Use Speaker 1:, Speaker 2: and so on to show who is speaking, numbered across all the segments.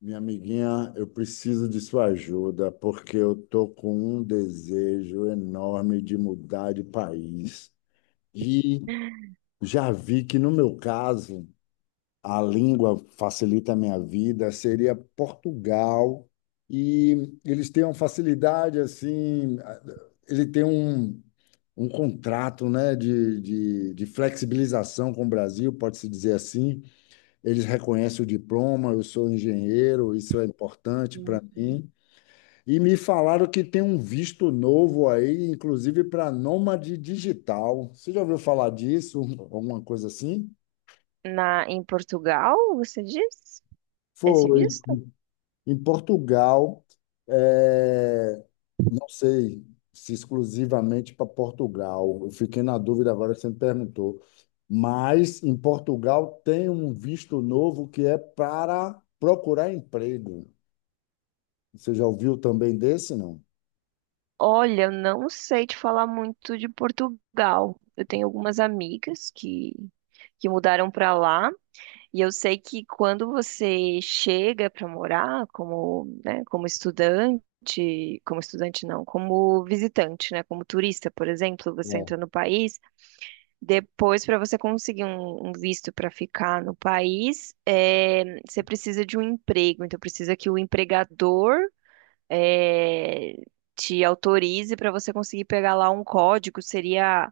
Speaker 1: Minha amiguinha, eu preciso de sua ajuda porque eu tô com um desejo enorme de mudar de país. E já vi que, no meu caso, a língua facilita a minha vida, seria Portugal. E eles têm uma facilidade assim, ele tem um, um contrato, né, de flexibilização com o Brasil, pode-se dizer assim. Eles reconhecem o diploma, eu sou engenheiro, isso é importante para
Speaker 2: Uhum.
Speaker 1: mim. E me falaram que tem um visto novo aí, inclusive para nômade digital. Você já ouviu falar disso? Alguma coisa assim?
Speaker 2: Na, em Portugal, você diz? Esse
Speaker 1: Foi.
Speaker 2: visto?
Speaker 1: Em Portugal, é, não sei se exclusivamente para Portugal. Eu fiquei na dúvida agora que você me perguntou. Mas em Portugal tem um visto novo que é para procurar emprego. Você já ouviu também desse, não?
Speaker 2: Olha, eu não sei te falar muito de Portugal. Eu tenho algumas amigas que mudaram para lá, e eu sei que quando você chega para morar como, né, como estudante não, como visitante, né, como turista, por exemplo, você entra
Speaker 1: É,
Speaker 2: no país. Depois, para você conseguir um visto para ficar no país, você precisa de um emprego. Então, precisa que o empregador eh, te autorize para você conseguir pegar lá um código. Seria,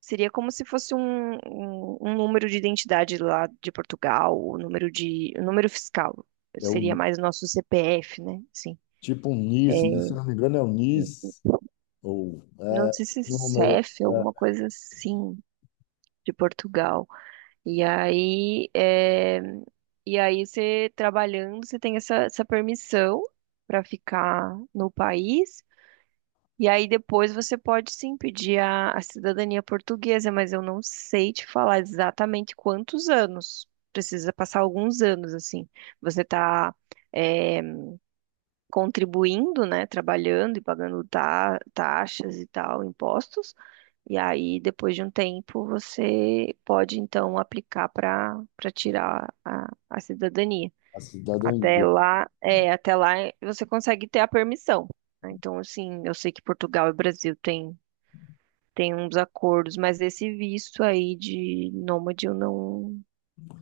Speaker 2: seria como se fosse um número de identidade lá de Portugal, o número de, o número fiscal.
Speaker 1: é
Speaker 2: Seria
Speaker 1: o,
Speaker 2: mais o nosso CPF, né? Sim.
Speaker 1: tipo um
Speaker 2: É,
Speaker 1: NIS, né? Se não me engano, é o NIS, ou
Speaker 2: não
Speaker 1: é,
Speaker 2: sei se
Speaker 1: número,
Speaker 2: CEF,
Speaker 1: é,
Speaker 2: alguma coisa assim de Portugal. E aí, é, e aí você trabalhando, você tem essa, essa permissão para ficar no país. E aí depois você pode sim pedir a cidadania portuguesa, mas eu não sei te falar exatamente quantos anos. Precisa passar alguns anos, assim. Você tá, eh, contribuindo, né, trabalhando e pagando taxas e tal, impostos. E aí, depois de um tempo, você pode então aplicar para tirar a cidadania.
Speaker 1: a
Speaker 2: Até
Speaker 1: cidadania.
Speaker 2: lá, é, até lá você consegue ter a permissão. Né? Então, assim, eu sei que Portugal e Brasil têm tem uns acordos, mas esse visto aí de nômade eu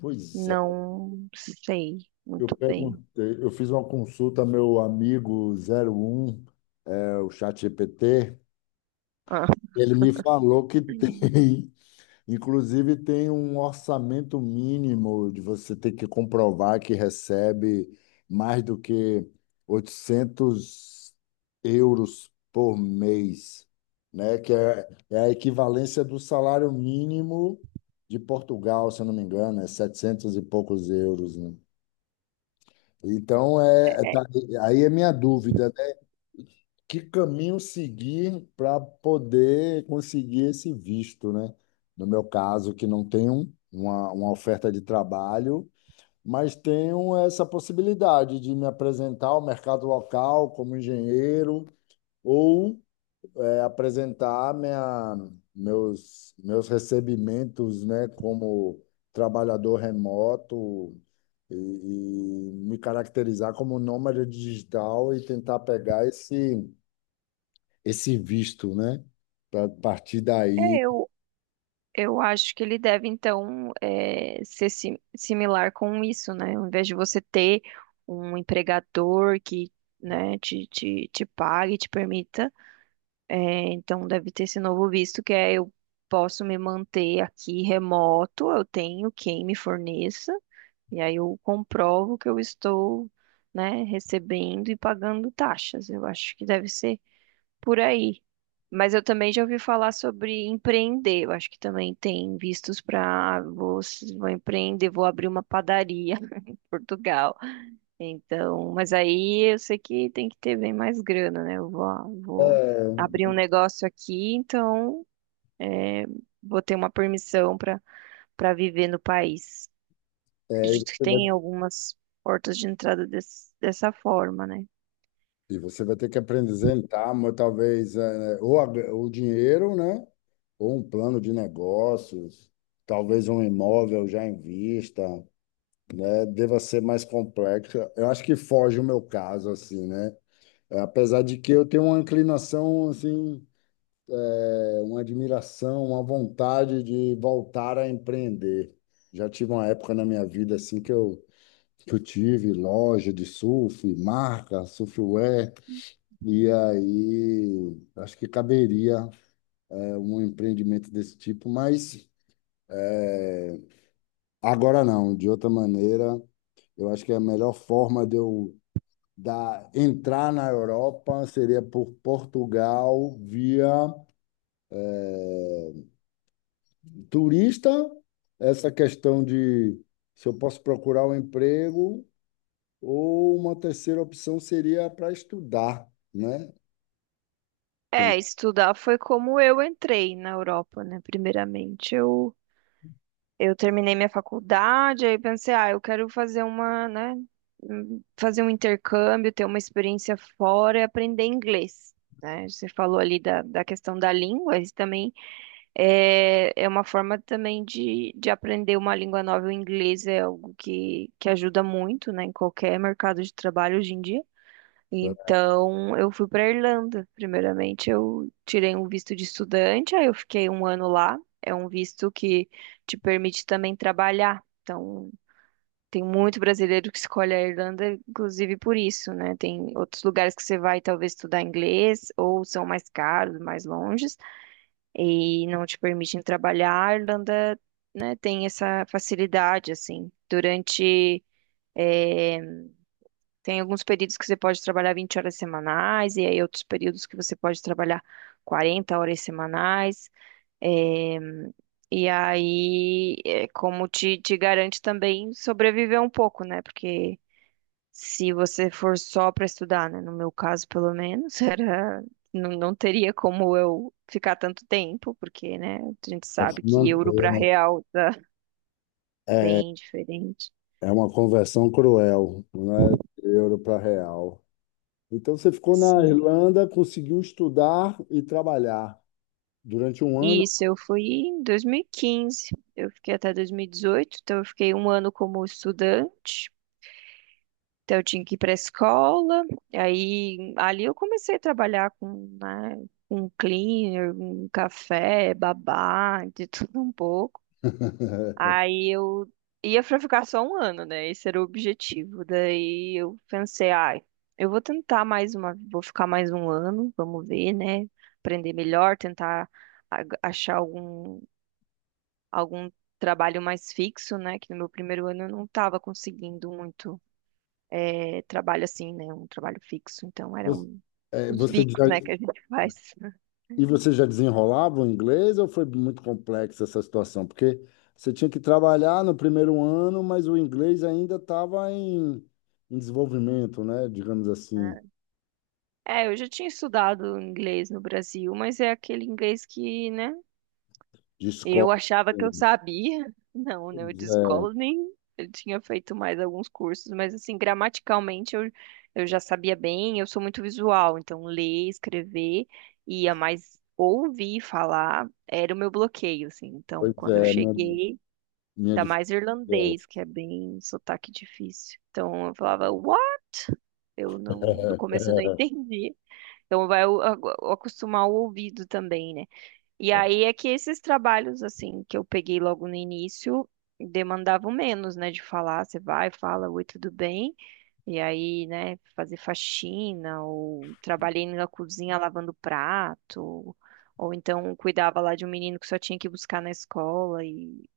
Speaker 1: Pois é,
Speaker 2: não sei
Speaker 1: eu
Speaker 2: muito bem.
Speaker 1: perguntei, eu fiz uma consulta ao meu amigo 01, é, o ChatGPT,
Speaker 2: Ah.
Speaker 1: ele me falou que tem. Inclusive, tem um orçamento mínimo de você ter que comprovar que recebe mais do que 800 euros por mês, né? Que é, é a equivalência do salário mínimo de Portugal, se eu não me engano, é 700 e poucos euros, né? Então, é, é-
Speaker 2: É,
Speaker 1: tá- aí é minha dúvida, que caminho seguir para poder conseguir esse visto, né? No meu caso, que não tenho uma oferta de trabalho, mas tenho essa possibilidade de me apresentar ao mercado local como engenheiro, ou é, apresentar minha, meus recebimentos, né, como trabalhador remoto. E me caracterizar como nômade digital e tentar pegar esse, esse visto, né? Para partir daí,
Speaker 2: eu. Eu acho que ele deve, então, ser similar com isso, né? Ao invés de você ter um empregador que, né, te pague, te permita, então deve ter esse novo visto, que é eu posso me manter aqui remoto, eu tenho quem me forneça, e aí eu comprovo que eu estou, né, recebendo e pagando taxas. Eu acho que deve ser por aí. Mas eu também já ouvi falar sobre empreender. Eu acho que também tem vistos para vou, vou empreender, vou abrir uma padaria em Portugal. Então, mas aí eu sei que tem que ter bem mais grana, né? Eu vou, vou
Speaker 1: é,
Speaker 2: abrir um negócio aqui, então vou ter uma permissão para viver no país.
Speaker 1: é,
Speaker 2: Acredito que
Speaker 1: você vai,
Speaker 2: tem algumas portas de entrada dessa forma, né?
Speaker 1: e você vai ter que apresentar, mas talvez, é, ou a- o dinheiro, né? Ou um plano de negócios, talvez um imóvel já em vista. É, deva ser mais complexo. Eu acho que foge o meu caso, assim, né? É, apesar de que eu tenho uma inclinação, assim, é, uma admiração, uma vontade de voltar a empreender. Já tive uma época na minha vida, assim, que eu tive loja de surf, marca, surfwear, e aí acho que caberia, é, um empreendimento desse tipo, mas agora não, de outra maneira, eu acho que a melhor forma de eu dar, entrar na Europa seria por Portugal via turista, essa questão de se eu posso procurar um emprego, ou uma terceira opção seria para estudar, né? Tem
Speaker 2: É, estudar foi como eu entrei na Europa, né? Primeiramente, eu terminei minha faculdade, aí pensei, ah, eu quero fazer uma, né, fazer um intercâmbio, ter uma experiência fora e aprender inglês. Né? Você falou ali da, da questão da língua, isso também é, é uma forma também de aprender uma língua nova. O inglês é algo que ajuda muito, né, em qualquer mercado de trabalho hoje em dia. Então, eu fui para Irlanda. Primeiramente, eu tirei um visto de estudante, aí eu fiquei um ano lá. É um visto que te permite também trabalhar. Então, tem muito brasileiro que escolhe a Irlanda, inclusive por isso, né? Tem outros lugares que você vai talvez estudar inglês, ou são mais caros, mais longes, e não te permitem trabalhar. A Irlanda, né, tem essa facilidade, assim. Durante eh, tem alguns períodos que você pode trabalhar 20 horas semanais, e aí outros períodos que você pode trabalhar 40 horas semanais. eh, e aí, é como te garante também sobreviver um pouco, né? Porque se você for só para estudar, né? No meu caso, pelo menos, era, não, não teria como eu ficar tanto tempo, porque, né? A gente
Speaker 1: para
Speaker 2: sabe
Speaker 1: se
Speaker 2: que euro
Speaker 1: manter,
Speaker 2: para
Speaker 1: né?
Speaker 2: real tá
Speaker 1: É,
Speaker 2: bem diferente.
Speaker 1: é uma conversão cruel, né? De euro para real. Então você ficou na
Speaker 2: Sim.
Speaker 1: Irlanda, conseguiu estudar e trabalhar durante um ano.
Speaker 2: Isso, eu fui em 2015. Eu fiquei até 2018, então eu fiquei um ano como estudante. Então eu tinha que ir para a escola. Aí ali eu comecei a trabalhar com, né, um cleaner, um café, babá, de tudo um pouco. Aí eu ia para ficar só um ano, né? Esse era o objetivo. Daí eu pensei, ai, eu vou tentar mais uma, vou ficar mais um ano, vamos ver, né? Aprender melhor, tentar achar algum trabalho mais fixo, né? Que no meu primeiro ano eu não estava conseguindo muito trabalho assim, né? Um trabalho fixo. Então
Speaker 1: Você,
Speaker 2: eram
Speaker 1: é,
Speaker 2: os
Speaker 1: você
Speaker 2: bicos,
Speaker 1: já,
Speaker 2: né, que a gente faz.
Speaker 1: e você já desenrolava o inglês ou foi muito complexa essa situação? Porque você tinha que trabalhar no primeiro ano, mas o inglês ainda estava em, em desenvolvimento, né? Digamos assim,
Speaker 2: É, eu já tinha estudado inglês no Brasil, mas é aquele inglês que, né?
Speaker 1: de escola.
Speaker 2: Eu achava que
Speaker 1: Pois
Speaker 2: eu sabia. Não, né? Eu de
Speaker 1: é,
Speaker 2: escola nem eu tinha feito mais alguns cursos, mas assim, gramaticalmente eu já sabia bem, eu sou muito visual, então ler, escrever, ia mais ouvir falar era o meu bloqueio, assim. Então,
Speaker 1: pois
Speaker 2: quando eu
Speaker 1: é, minha,
Speaker 2: cheguei,
Speaker 1: minha
Speaker 2: ainda mais
Speaker 1: dificuldade.
Speaker 2: irlandês, que é bem sotaque difícil. Então eu falava, uau, eu não, no começo eu não entendi. Então vai acostumar o ouvido também, né? E aí é que esses trabalhos, assim, que eu peguei logo no início, demandavam menos, né? De falar, você vai, fala, oi, tudo bem? E aí, né, fazer faxina, ou trabalhei na cozinha lavando prato, ou então cuidava lá de um menino que só tinha que buscar na escola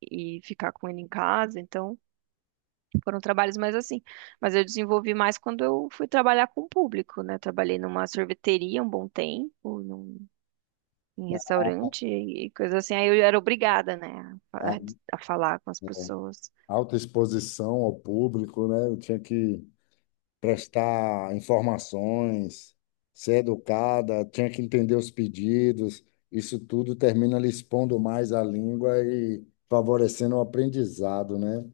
Speaker 2: e ficar com ele em casa. Então, foram trabalhos mais assim. Mas eu desenvolvi mais quando eu fui trabalhar com o público, né? Trabalhei numa sorveteria um bom tempo, num em restaurante e coisa assim. Aí eu era obrigada, né, a falar, a falar com as pessoas.
Speaker 1: Alta exposição ao público, né? Eu tinha que prestar informações, ser educada, tinha que entender os pedidos. Isso tudo termina lhe expondo mais a língua e favorecendo o aprendizado, né?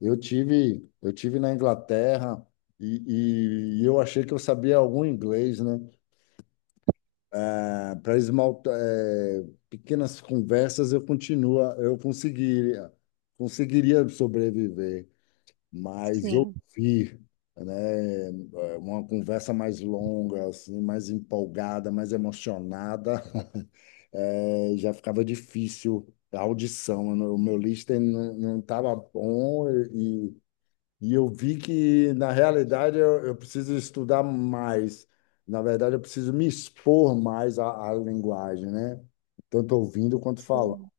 Speaker 1: Eu tive na Inglaterra e eu achei que eu sabia algum inglês, né? Para esmaltar, pequenas conversas eu continua, eu conseguiria, conseguiria sobreviver, mas
Speaker 2: Sim,
Speaker 1: ouvir, né, uma conversa mais longa, assim, mais empolgada, mais emocionada, já ficava difícil a audição, né? O meu listening não estava bom, e eu vi que, na realidade, eu preciso estudar mais. Na verdade, eu preciso me expor mais à, à linguagem, né? Tanto ouvindo quanto falando.
Speaker 2: sim.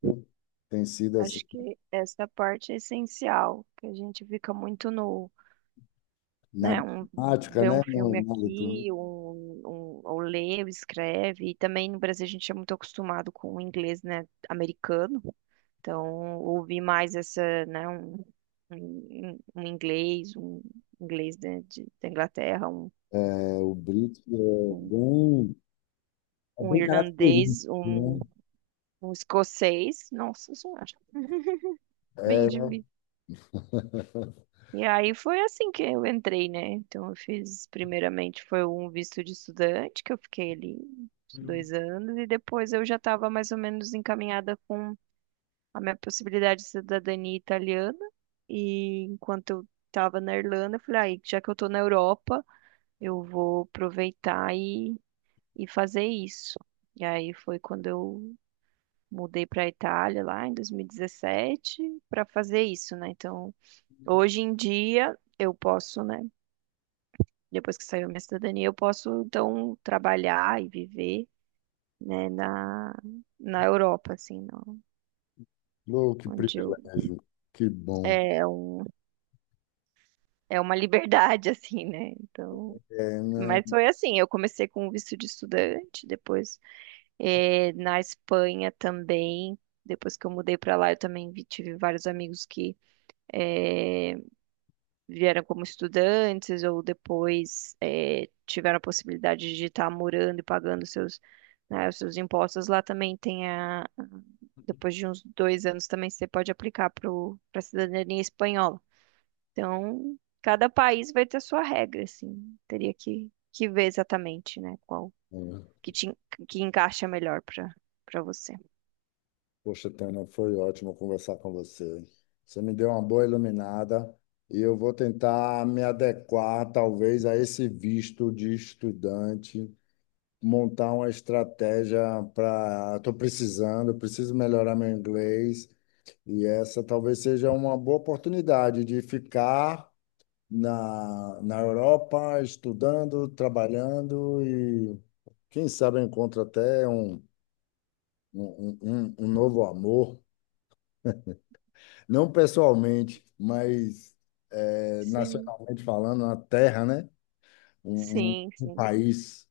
Speaker 1: Tem sido assim,
Speaker 2: Acho que essa parte é essencial, que a gente fica muito no,
Speaker 1: na
Speaker 2: né, um,
Speaker 1: prática,
Speaker 2: vê um
Speaker 1: né?
Speaker 2: filme
Speaker 1: Na leitura.
Speaker 2: aqui, ou lê, ou escreve. E também no Brasil a gente é muito acostumado com o inglês, né, americano. Então, ouvir mais essa, né, um inglês, um inglês né, de, da Inglaterra,
Speaker 1: É, o Brito
Speaker 2: um
Speaker 1: é
Speaker 2: um
Speaker 1: bem característico,
Speaker 2: irlandês,
Speaker 1: né?
Speaker 2: um escocês. Nossa senhora, bem de
Speaker 1: É,
Speaker 2: vida. E aí foi assim que eu entrei, né? Então eu fiz, primeiramente, foi um visto de estudante, que eu fiquei ali uns dois anos, e depois eu já estava mais ou menos encaminhada com a minha possibilidade de cidadania italiana. E enquanto eu estava na Irlanda, eu falei, aí, já que eu estou na Europa, eu vou aproveitar e fazer isso. E aí foi quando eu mudei para a Itália lá em 2017 para fazer isso, né? Então, hoje em dia eu posso, né? Depois que saiu a minha cidadania, eu posso então trabalhar e viver, né, na Europa, assim, não,
Speaker 1: louco, que
Speaker 2: onde eu
Speaker 1: privilégio, que bom.
Speaker 2: é um, é uma liberdade assim, né? Então,
Speaker 1: É, né?
Speaker 2: mas foi assim, eu comecei com o visto de estudante, depois na Espanha também, depois que eu mudei para lá, eu também tive vários amigos que é, vieram como estudantes ou depois tiveram a possibilidade de estar morando e pagando seus, né, os seus impostos, lá também tem a, depois de uns dois anos também você pode aplicar para a cidadania espanhola. Então, cada país vai ter a sua regra, assim, teria que ver exatamente, né, qual que te, que encaixa melhor para você.
Speaker 1: Poxa, Tânia, foi ótimo conversar com você. Você me deu uma boa iluminada, e eu vou tentar me adequar, talvez, a esse visto de estudante, montar uma estratégia para. Estou precisando, preciso melhorar meu inglês, e essa talvez seja uma boa oportunidade de ficar na, na Europa, estudando, trabalhando e, quem sabe, eu encontro até um, um, um, um novo amor. Não pessoalmente, mas
Speaker 2: Sim,
Speaker 1: nacionalmente falando, uma terra, né? Um, um,
Speaker 2: sim,
Speaker 1: um
Speaker 2: sim.
Speaker 1: país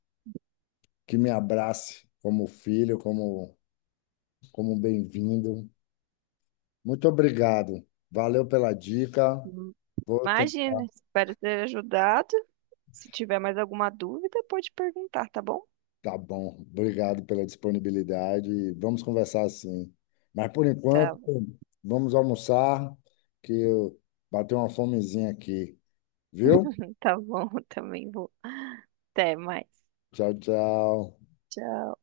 Speaker 1: que me abrace como filho, como, como bem-vindo. Muito obrigado. Valeu pela dica. Vou tentar.
Speaker 2: Imagina, espero ter ajudado. Se tiver mais alguma dúvida, pode perguntar, tá bom?
Speaker 1: Tá bom. Obrigado pela disponibilidade. Vamos conversar sim. Mas por
Speaker 2: Tá,
Speaker 1: enquanto, vamos almoçar, que eu bateu uma fomezinha aqui, viu?
Speaker 2: tá bom, também vou. Até mais.
Speaker 1: Tchau, tchau.
Speaker 2: Tchau.